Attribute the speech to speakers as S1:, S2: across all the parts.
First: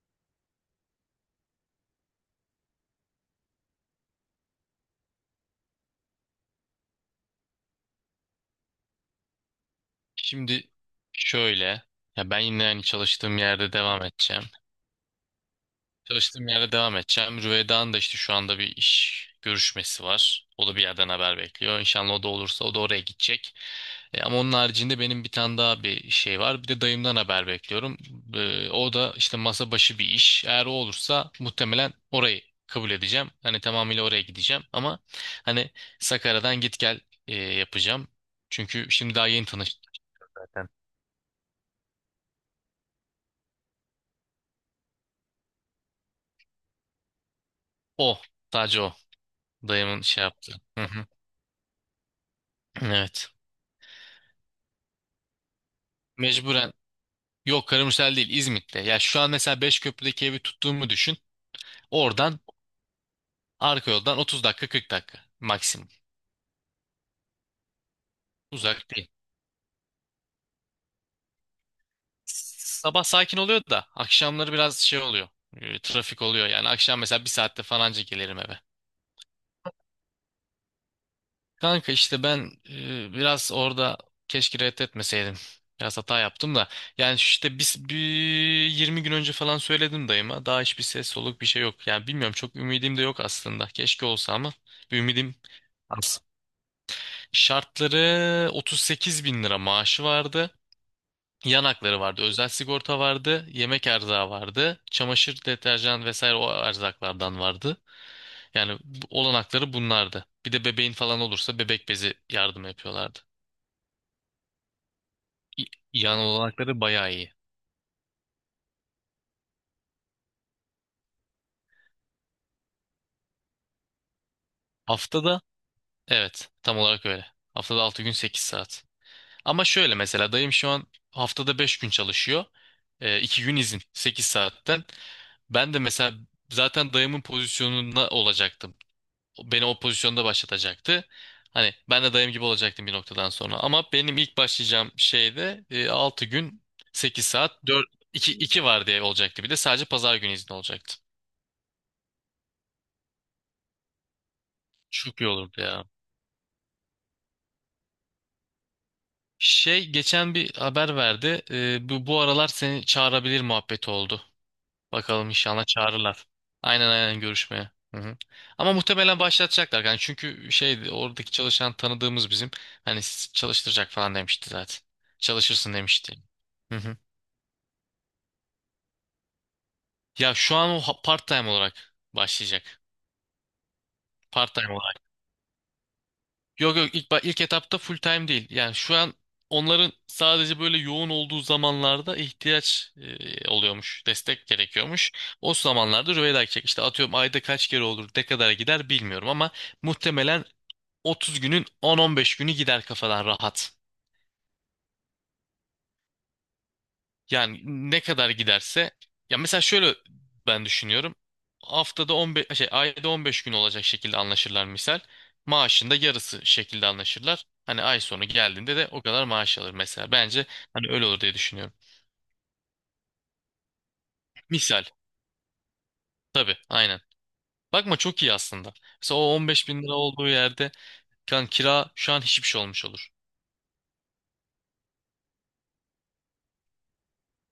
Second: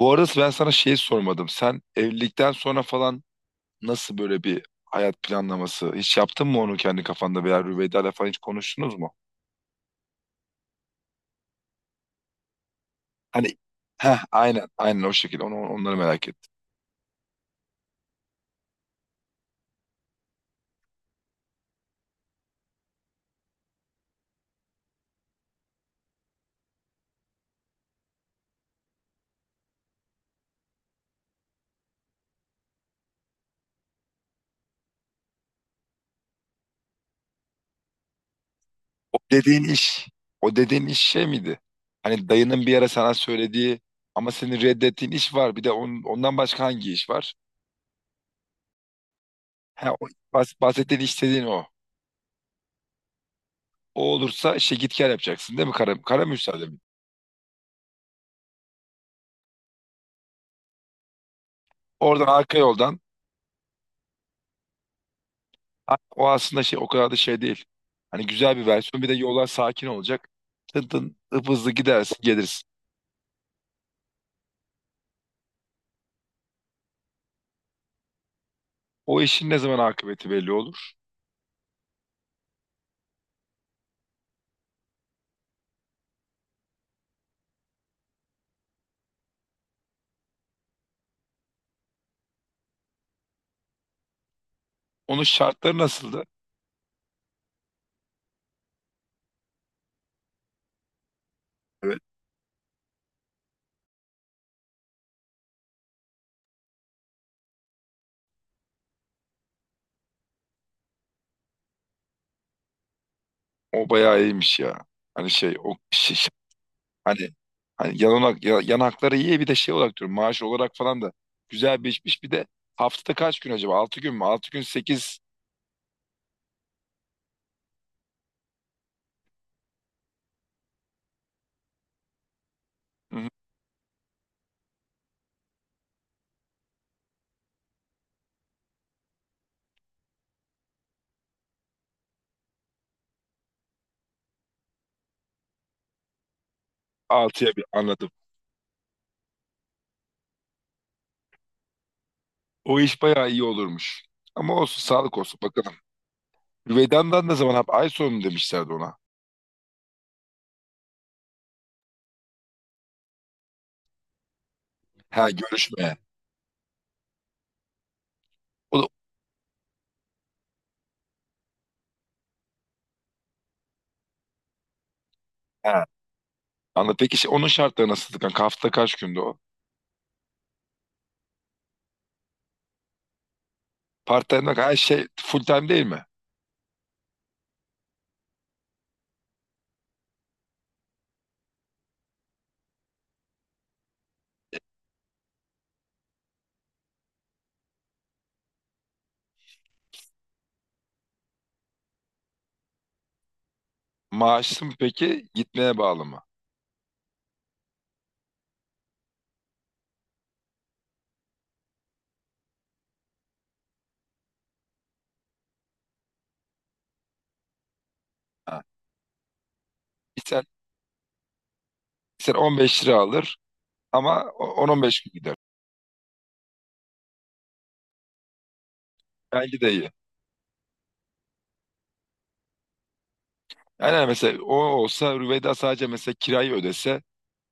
S1: Bu arada ben sana şeyi sormadım. Sen evlilikten sonra falan nasıl böyle bir hayat planlaması? Hiç yaptın mı onu kendi kafanda veya Rüveyda'yla falan hiç konuştunuz mu?
S2: Şimdi şöyle, ya ben yine hani çalıştığım
S1: Hani,
S2: yerde devam edeceğim.
S1: aynen, aynen o şekilde onu, onları merak
S2: Çalıştığım
S1: ettim.
S2: yerde devam edeceğim. Rüvedan da işte şu anda bir iş görüşmesi var. O da bir yerden haber bekliyor. İnşallah o da olursa o da oraya gidecek. Ama onun haricinde benim bir tane daha bir şey var. Bir de dayımdan haber bekliyorum. O da işte masa başı bir iş. Eğer o olursa muhtemelen orayı kabul edeceğim. Hani tamamıyla oraya gideceğim. Ama hani Sakarya'dan git gel yapacağım. Çünkü şimdi
S1: O
S2: daha yeni
S1: dediğin
S2: tanıştık
S1: iş o
S2: zaten.
S1: dediğin iş şey miydi? Hani dayının bir ara sana söylediği ama senin reddettiğin iş var. Bir de ondan başka hangi iş var?
S2: O. Sadece o.
S1: Ha,
S2: Dayımın
S1: o,
S2: şey yaptı. Hı
S1: bahsettiğin
S2: hı.
S1: istediğin o.
S2: Evet.
S1: O olursa işte git gel yapacaksın değil mi? Kara müsaade
S2: Mecburen.
S1: mi?
S2: Yok, Karamisel değil, İzmit'te. Ya şu an mesela Beşköprü'deki evi tuttuğumu düşün.
S1: Oradan
S2: Oradan
S1: arka yoldan.
S2: arka yoldan 30 dakika, 40 dakika maksimum.
S1: O aslında şey o kadar da şey değil. Hani güzel bir
S2: Uzak
S1: versiyon. Bir
S2: değil.
S1: de yollar sakin olacak. Tın tın hızlı gidersin gelirsin.
S2: Sabah sakin oluyor da akşamları biraz şey oluyor. Trafik oluyor yani. Akşam mesela bir saatte falanca gelirim eve.
S1: O işin ne zaman akıbeti belli olur.
S2: Kanka işte ben biraz orada keşke reddetmeseydim. Biraz hata yaptım da. Yani işte biz bir 20 gün önce falan söyledim dayıma. Daha hiçbir ses soluk bir şey yok. Yani bilmiyorum, çok ümidim de yok aslında. Keşke olsa ama bir
S1: Onun
S2: ümidim
S1: şartları
S2: az.
S1: nasıldı?
S2: Şartları 38 bin lira maaşı vardı. Yan
S1: Evet.
S2: hakları vardı. Özel sigorta vardı. Yemek erzağı vardı. Çamaşır, deterjan vesaire o erzaklardan vardı. Yani olanakları bunlardı. Bir de bebeğin falan olursa bebek bezi yardım yapıyorlardı.
S1: O bayağı iyiymiş ya. Hani şey
S2: y-
S1: o şey,
S2: Yan olanakları bayağı
S1: hani
S2: iyi.
S1: hani yanakları iyi, bir de şey olarak diyorum, maaş olarak falan da güzel bir işmiş. Bir de haftada kaç gün acaba? Altı gün mü? 6 gün sekiz?
S2: Haftada evet, tam olarak öyle. Haftada 6 gün 8 saat. Ama şöyle mesela dayım şu an haftada 5 gün çalışıyor. 2 gün izin 8 saatten. Ben de mesela zaten dayımın pozisyonuna olacaktım. Beni o pozisyonda başlatacaktı. Hani ben de dayım gibi olacaktım bir noktadan sonra. Ama benim ilk başlayacağım şeyde 6 gün 8
S1: Altıya bir
S2: saat 4,
S1: anladım.
S2: 2 2 var diye olacaktı, bir de sadece pazar günü izin olacaktı.
S1: O iş bayağı iyi olurmuş. Ama olsun, sağlık
S2: Çok iyi
S1: olsun
S2: olurdu
S1: bakalım.
S2: ya.
S1: Vedan'dan ne zaman? Ay sonu mu demişlerdi ona.
S2: Şey geçen bir haber verdi. Bu aralar seni çağırabilir muhabbeti oldu. Bakalım
S1: Ha,
S2: inşallah
S1: görüşme.
S2: çağırırlar. Aynen aynen, görüşmeye. Hı hı. Ama
S1: O da,
S2: muhtemelen başlatacaklar. Yani çünkü şeydi, oradaki çalışan tanıdığımız bizim. Hani çalıştıracak falan demişti zaten. Çalışırsın
S1: ha,
S2: demişti. Hı hı.
S1: anladım. Peki şey, onun şartları nasıl? Kanka hafta kaç günde o?
S2: Ya şu an o part time olarak başlayacak.
S1: Part time
S2: Part time
S1: her
S2: olarak.
S1: şey full time değil mi?
S2: Yok yok, ilk etapta full time değil. Yani şu an onların sadece böyle yoğun olduğu zamanlarda ihtiyaç oluyormuş. Destek gerekiyormuş. O zamanlarda Rüveyda gidecek. İşte atıyorum ayda kaç kere olur, ne kadar gider bilmiyorum ama muhtemelen 30 günün 10-15 günü gider kafadan rahat.
S1: Maaşlı mı peki? Gitmeye bağlı mı?
S2: Yani ne kadar giderse, ya mesela şöyle ben düşünüyorum. Haftada 15 şey, ayda 15 gün olacak şekilde anlaşırlar misal. Maaşın da yarısı şekilde anlaşırlar. Hani ay sonu
S1: Ha.
S2: geldiğinde de o kadar maaş alır mesela.
S1: Bir sen,
S2: Bence hani öyle olur diye düşünüyorum.
S1: bir sen 15 lira alır ama
S2: Misal,
S1: 10-15 gün gider.
S2: tabii aynen. Bakma, çok iyi aslında. Mesela o
S1: Bence
S2: 15
S1: de
S2: bin
S1: iyi.
S2: lira olduğu yerde kan kira şu an hiçbir şey olmuş olur.
S1: Yani hani mesela o olsa Rüveyda sadece mesela kirayı ödese,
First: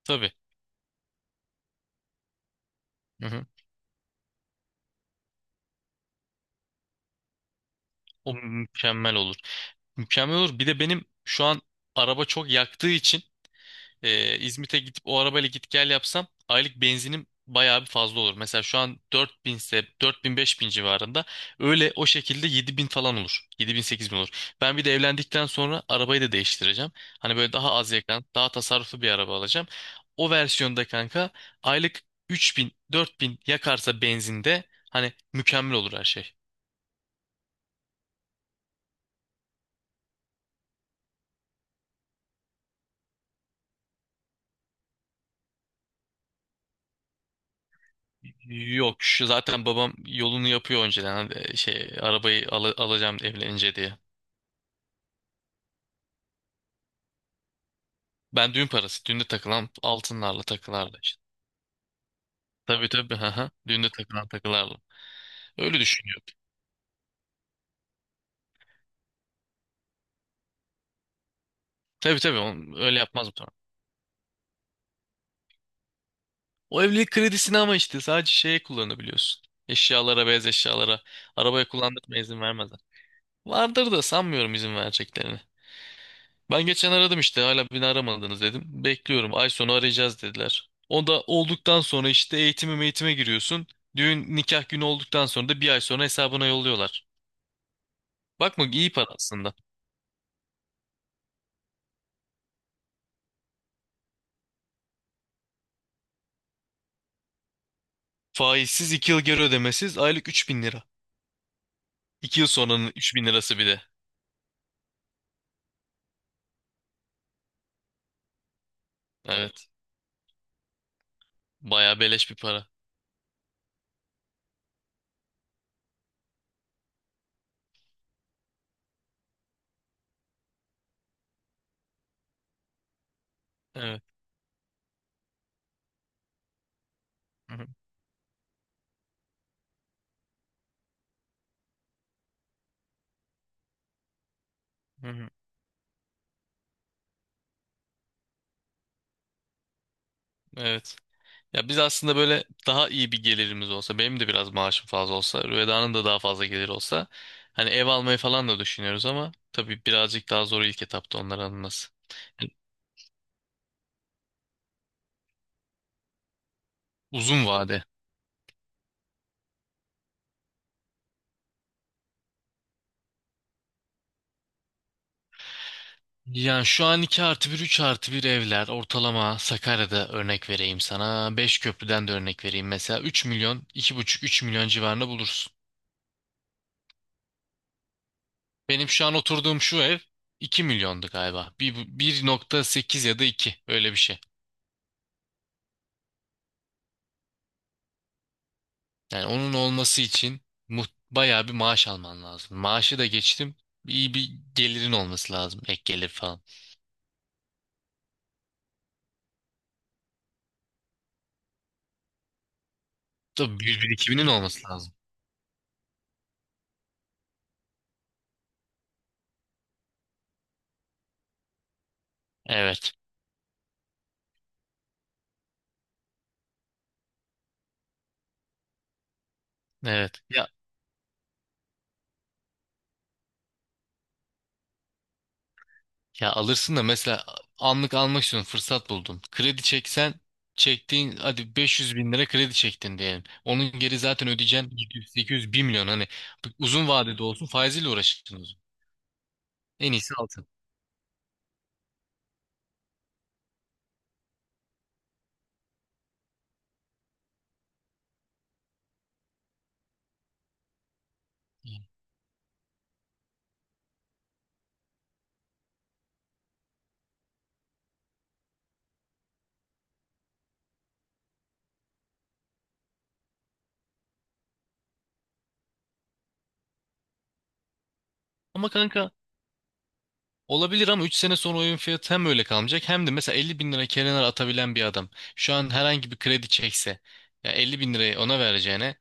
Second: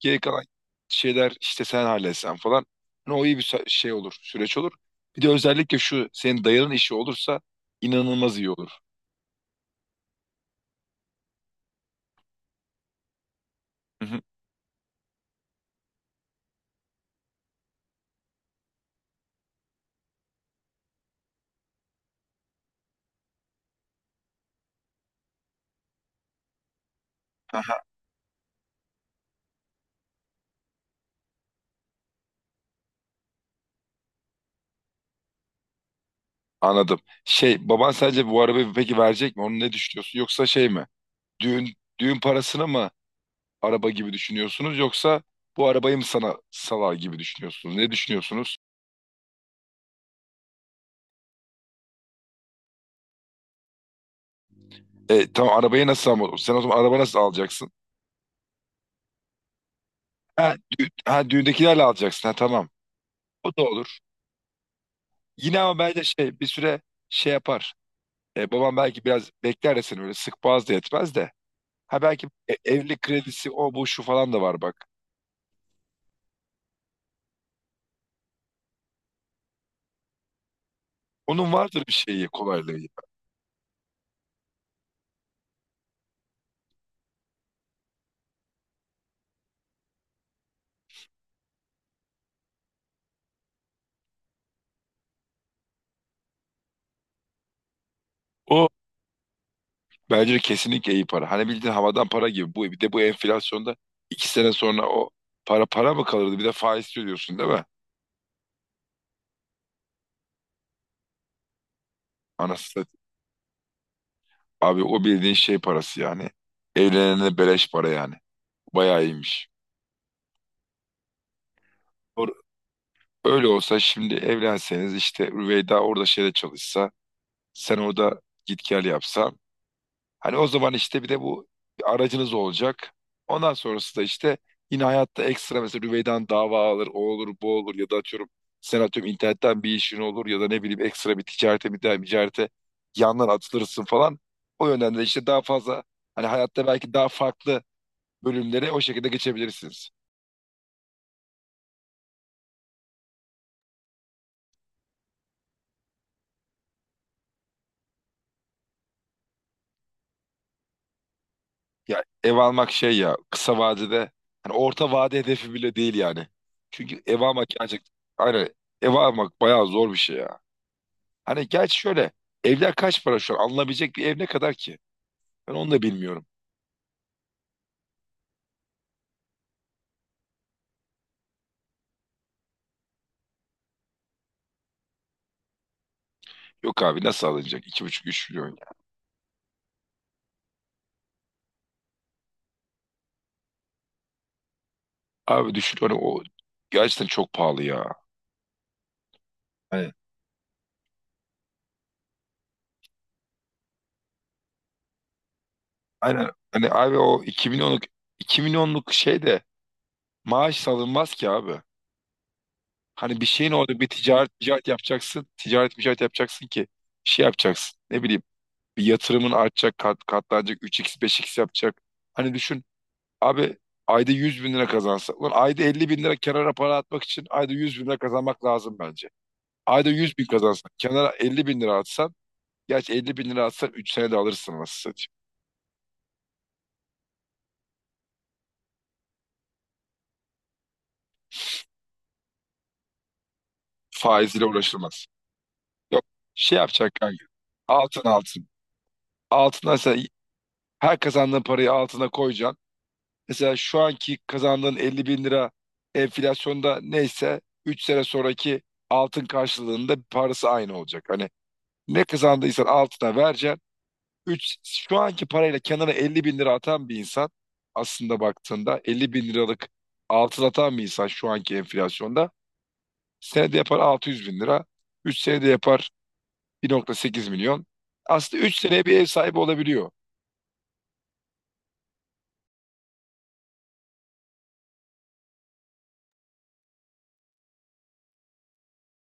S1: geri
S2: Tabii.
S1: kalan şeyler işte sen halletsen falan. Hani o
S2: Hı
S1: iyi bir
S2: hı.
S1: şey olur, süreç olur. Bir de özellikle şu senin dayının işi olursa
S2: O
S1: inanılmaz iyi olur.
S2: mükemmel olur. Mükemmel olur. Bir de benim şu an araba çok yaktığı için
S1: Hı hı.
S2: İzmit'e gidip o arabayla git gel yapsam aylık benzinim bayağı bir fazla olur. Mesela şu an 4.000 ise 4.000 bin beş bin civarında, öyle o şekilde 7000 falan olur. 7.000 bin olur. Ben bir de evlendikten sonra arabayı da değiştireceğim. Hani böyle daha az yakan, daha tasarruflu bir araba alacağım. O versiyonda kanka aylık 3.000 bin yakarsa benzinde hani mükemmel olur her şey.
S1: Anladım. Şey, baban sence bu arabayı peki verecek mi? Onu ne düşünüyorsun? Yoksa şey mi? Düğün Düğün parasını mı araba gibi düşünüyorsunuz, yoksa bu arabayı mı sana salar gibi düşünüyorsunuz? Ne düşünüyorsunuz?
S2: Yok, şu zaten babam yolunu yapıyor önceden hani şey arabayı alacağım evlenince diye.
S1: Tamam arabayı nasıl, ama sen o zaman araba nasıl alacaksın?
S2: Ben düğün parası. Düğünde takılan altınlarla,
S1: Ha,
S2: takılarla işte.
S1: düğündekilerle alacaksın. Ha, tamam.
S2: Tabii tabii, hı
S1: O
S2: hı.
S1: da
S2: Düğünde
S1: olur.
S2: takılan takılarla.
S1: Yine ama
S2: Öyle
S1: bence
S2: düşünüyordu.
S1: şey, bir süre şey yapar. Babam belki biraz bekler de seni öyle sık boğaz da yetmez de. Ha,
S2: Tabii
S1: belki
S2: tabii. Onu öyle
S1: evlilik
S2: yapmaz mı?
S1: kredisi,
S2: Tamam.
S1: o, bu, şu falan da var bak.
S2: O evlilik kredisini ama işte sadece şeye kullanabiliyorsun. Eşyalara, beyaz eşyalara.
S1: Onun
S2: Arabaya
S1: vardır bir
S2: kullandırma,
S1: şeyi,
S2: izin
S1: kolaylığı.
S2: vermezler. Vardır da sanmıyorum izin vereceklerini. Ben geçen aradım işte, hala beni aramadınız dedim. Bekliyorum, ay sonu arayacağız dediler. O da olduktan sonra işte eğitimi eğitime giriyorsun. Düğün nikah günü olduktan sonra da bir ay sonra hesabına yolluyorlar. Bakma,
S1: o
S2: iyi para aslında.
S1: Bence de kesinlikle iyi para. Hani bildiğin havadan para gibi. Bir de bu enflasyonda 2 sene sonra o para mı kalırdı? Bir de faiz ödüyorsun değil mi?
S2: Faizsiz, 2 yıl geri ödemesiz, aylık 3 bin lira. 2 yıl
S1: Anasını
S2: sonranın
S1: satayım.
S2: 3 bin lirası bir de.
S1: Abi, o bildiğin şey parası yani. Evlenene beleş para yani. Bayağı iyiymiş.
S2: Evet. Bayağı beleş
S1: Or-
S2: bir para.
S1: Öyle olsa şimdi evlenseniz, işte Rüveyda orada şeyde çalışsa, sen orada git gel yapsa. Hani o zaman işte bir de bu, bir aracınız olacak. Ondan sonrası da
S2: Evet.
S1: işte yine hayatta ekstra, mesela Rüvey'den dava alır, o olur, bu
S2: Hı hı,
S1: olur, ya da atıyorum sen atıyorum internetten bir işin olur, ya da ne bileyim ekstra bir ticarete, bir daha ticarete yandan atılırsın falan. O yönden de
S2: hı
S1: işte
S2: hı.
S1: daha fazla, hani hayatta belki daha farklı bölümlere o şekilde geçebilirsiniz.
S2: Evet. Ya biz aslında böyle daha iyi bir gelirimiz olsa, benim de biraz maaşım fazla olsa, Rüveda'nın da daha fazla gelir olsa, hani ev almayı falan da düşünüyoruz ama tabii birazcık daha zor ilk etapta onları alınması.
S1: Ya, ev
S2: Yani
S1: almak şey, ya kısa vadede, hani orta vade hedefi bile değil yani. Çünkü ev
S2: uzun
S1: almak
S2: vade.
S1: gerçekten, aynen, ev almak bayağı zor bir şey ya. Hani gerçi şöyle, evler kaç para şu an, alınabilecek bir ev ne kadar ki? Ben onu da bilmiyorum.
S2: Yani şu an 2 artı bir, 3 artı bir evler ortalama Sakarya'da örnek vereyim sana. Beşköprü'den de örnek vereyim. Mesela 3 milyon, iki buçuk 3 milyon civarında bulursun.
S1: Yok abi, nasıl alınacak? İki buçuk, üç milyon, ya.
S2: Benim şu an oturduğum şu ev 2 milyondu galiba. 1,8 ya da iki, öyle bir şey.
S1: Abi, düşün hani, o gerçekten çok pahalı ya.
S2: Yani onun
S1: Hani,
S2: olması için mu- bayağı bir maaş alman lazım. Maaşı da geçtim. İyi bir gelirin olması lazım. Ek gelir
S1: aynen.
S2: falan.
S1: Hani abi, o iki milyonluk şey de maaş alınmaz ki abi. Hani bir şeyin,
S2: Tabii
S1: orada
S2: bir
S1: bir
S2: birikiminin
S1: ticaret
S2: olması
S1: ticaret
S2: lazım.
S1: yapacaksın. Ticaret ticaret yapacaksın ki şey yapacaksın. Ne bileyim, bir yatırımın artacak, katlanacak, üç x beş x yapacak. Hani düşün
S2: Evet.
S1: abi, ayda 100 bin lira kazansa. Ulan, ayda 50 bin lira kenara para atmak için ayda 100 bin lira kazanmak lazım bence. Ayda 100
S2: Evet.
S1: bin kazansan, kenara 50 bin lira atsan. Gerçi 50 bin lira atsan 3 senede alırsın, nasıl satayım.
S2: Ya alırsın da, mesela anlık almak istiyorsun, fırsat buldun. Kredi çeksen çektiğin, hadi 500 bin lira kredi çektin diyelim. Onun geri zaten
S1: Faiziyle
S2: ödeyeceksin
S1: uğraşılmaz.
S2: 700, 800, 1 milyon,
S1: Yok,
S2: hani
S1: şey
S2: uzun
S1: yapacak
S2: vadede
S1: kanka.
S2: olsun faiziyle
S1: Altın, altın.
S2: uğraşırsınız.
S1: Altına,
S2: En
S1: sen
S2: iyisi altın.
S1: her kazandığın parayı altına koyacaksın. Mesela şu anki kazandığın 50 bin lira, enflasyonda neyse 3 sene sonraki altın karşılığında parası aynı olacak. Hani ne kazandıysan altına vereceksin. Şu anki parayla kenara 50 bin lira atan bir insan, aslında baktığında 50 bin liralık altın atan bir insan, şu anki enflasyonda senede yapar 600 bin lira. 3 senede yapar 1,8 milyon. Aslında 3
S2: Ama
S1: seneye bir ev
S2: kanka
S1: sahibi olabiliyor.
S2: olabilir, ama üç sene sonra oyun fiyatı hem öyle kalmayacak hem de mesela 50 bin lira kenara atabilen bir adam şu an herhangi bir kredi çekse, ya 50 bin lirayı ona vereceğine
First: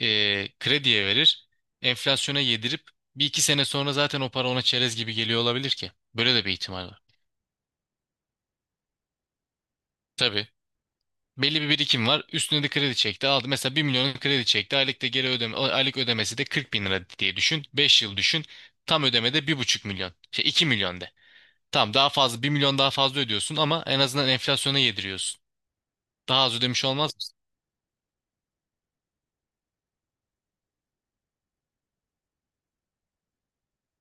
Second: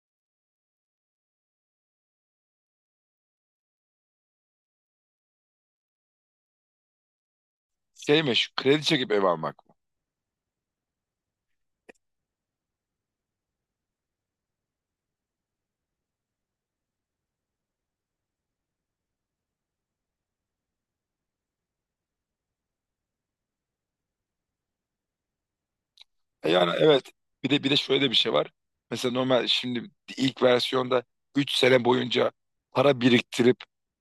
S2: krediye verir, enflasyona yedirip bir iki sene sonra zaten o para ona çerez gibi geliyor olabilir ki. Böyle de bir ihtimal var.
S1: Şey, meşhur kredi çekip ev almak.
S2: Tabii. Belli bir birikim var. Üstüne de kredi çekti. Aldı. Mesela 1 milyon kredi çekti. Aylık da geri ödeme, aylık ödemesi de 40 bin lira diye düşün. Beş yıl düşün. Tam ödemede 1,5 milyon. Şey, 2 milyon de. Tamam, daha fazla 1 milyon daha fazla ödüyorsun ama en azından enflasyona yediriyorsun. Daha az
S1: Yani
S2: ödemiş
S1: evet.
S2: olmaz mısın?
S1: Bir de şöyle bir şey var. Mesela normal şimdi ilk versiyonda 3 sene boyunca para biriktirip,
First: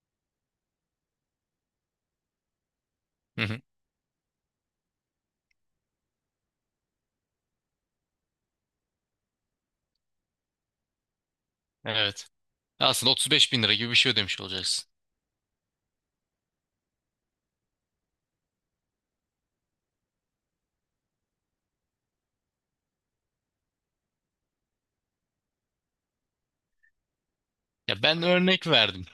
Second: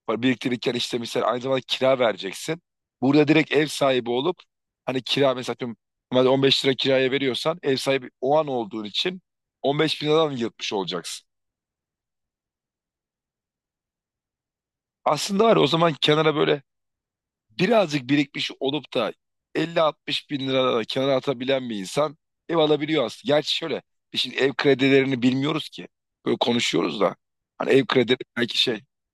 S1: para biriktirirken işte mesela aynı zamanda kira vereceksin. Burada
S2: Hı
S1: direkt
S2: hı.
S1: ev sahibi olup, hani kira mesela atıyorum, normalde 15 lira kiraya veriyorsan, ev sahibi o an olduğun için 15 bin liradan yırtmış olacaksın.
S2: Evet. Aslında 35 bin lira gibi bir şey ödemiş olacaksın.
S1: Aslında var ya, o zaman kenara böyle birazcık birikmiş olup da 50-60 bin lira da kenara atabilen bir insan ev alabiliyor aslında. Gerçi şöyle, biz şimdi ev kredilerini bilmiyoruz ki. Böyle konuşuyoruz da. Hani ev
S2: Ya
S1: kredileri
S2: ben
S1: belki
S2: örnek
S1: şey,
S2: verdim.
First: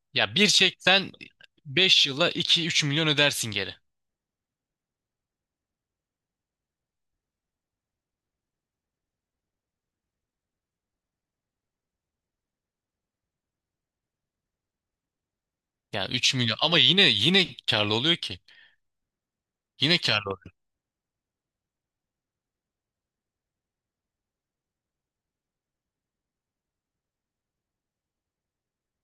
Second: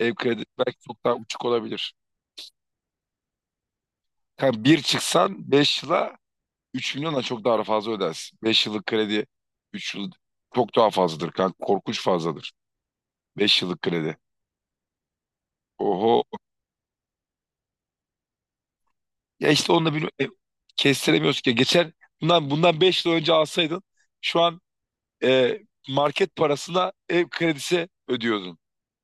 S1: ev
S2: Ya
S1: kredileri belki çok
S2: 1.80
S1: daha uçuk olabilir.
S2: beş yıla iki üç milyon ödersin geri.
S1: Yani bir çıksan 5 yıla 3 milyona çok daha fazla ödersin. 5 yıllık kredi, 3 yıl çok daha fazladır. Kanka korkunç fazladır. 5 yıllık kredi.
S2: Yani
S1: Oho.
S2: 3 milyon ama yine yine karlı oluyor ki.
S1: Ya işte onu da
S2: Yine
S1: bilmiyorum.
S2: karlı oluyor.
S1: Kestiremiyoruz ki. Geçen bundan 5 yıl önce alsaydın, şu an e, market parasına ev kredisi ödüyordun.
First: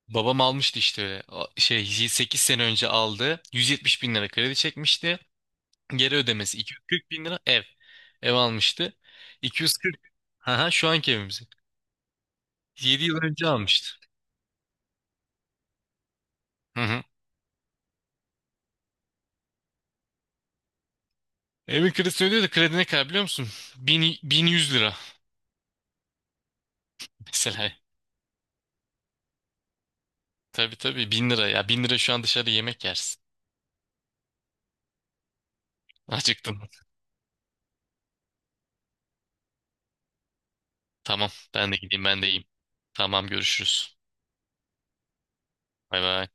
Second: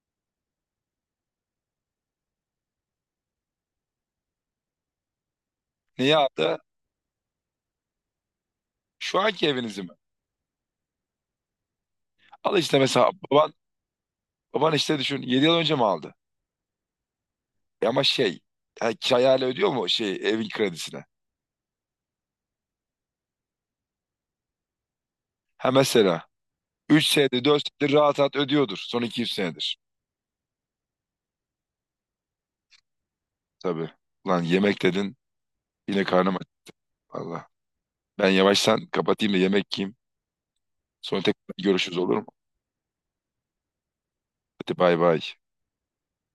S2: Babam almıştı işte öyle. O şey 8 sene önce aldı. 170 bin lira kredi çekmişti. Geri
S1: Niye aldı?
S2: ödemesi 240 bin lira ev. Ev almıştı.
S1: Şu anki evinizi mi?
S2: 240. Haha, şu anki evimizi.
S1: Al işte
S2: 7
S1: mesela,
S2: yıl önce
S1: baban,
S2: almıştı.
S1: baban işte düşün, 7 yıl önce mi aldı?
S2: Hı hı.
S1: Ama şey, yani kirayla ödüyor mu şey, evin kredisine?
S2: Evin kredisini ödüyor da kredi ne kadar biliyor musun? Bin 1.100 lira
S1: Ha, mesela üç senedir 4
S2: mesela.
S1: senedir rahat rahat ödüyordur. Son iki, 3 senedir.
S2: Tabii tabii, 1000 lira ya. Bin lira şu an dışarıda yemek yersin.
S1: Tabii. Lan, yemek dedin, yine karnım aç.
S2: Acıktın.
S1: Allah. Ben yavaştan kapatayım da yemek yiyeyim. Sonra
S2: Tamam,
S1: tekrar
S2: ben de
S1: görüşürüz,
S2: gideyim,
S1: olur
S2: ben
S1: mu?
S2: de iyiyim. Tamam, görüşürüz.
S1: Hadi, bay bay.
S2: Bay bay.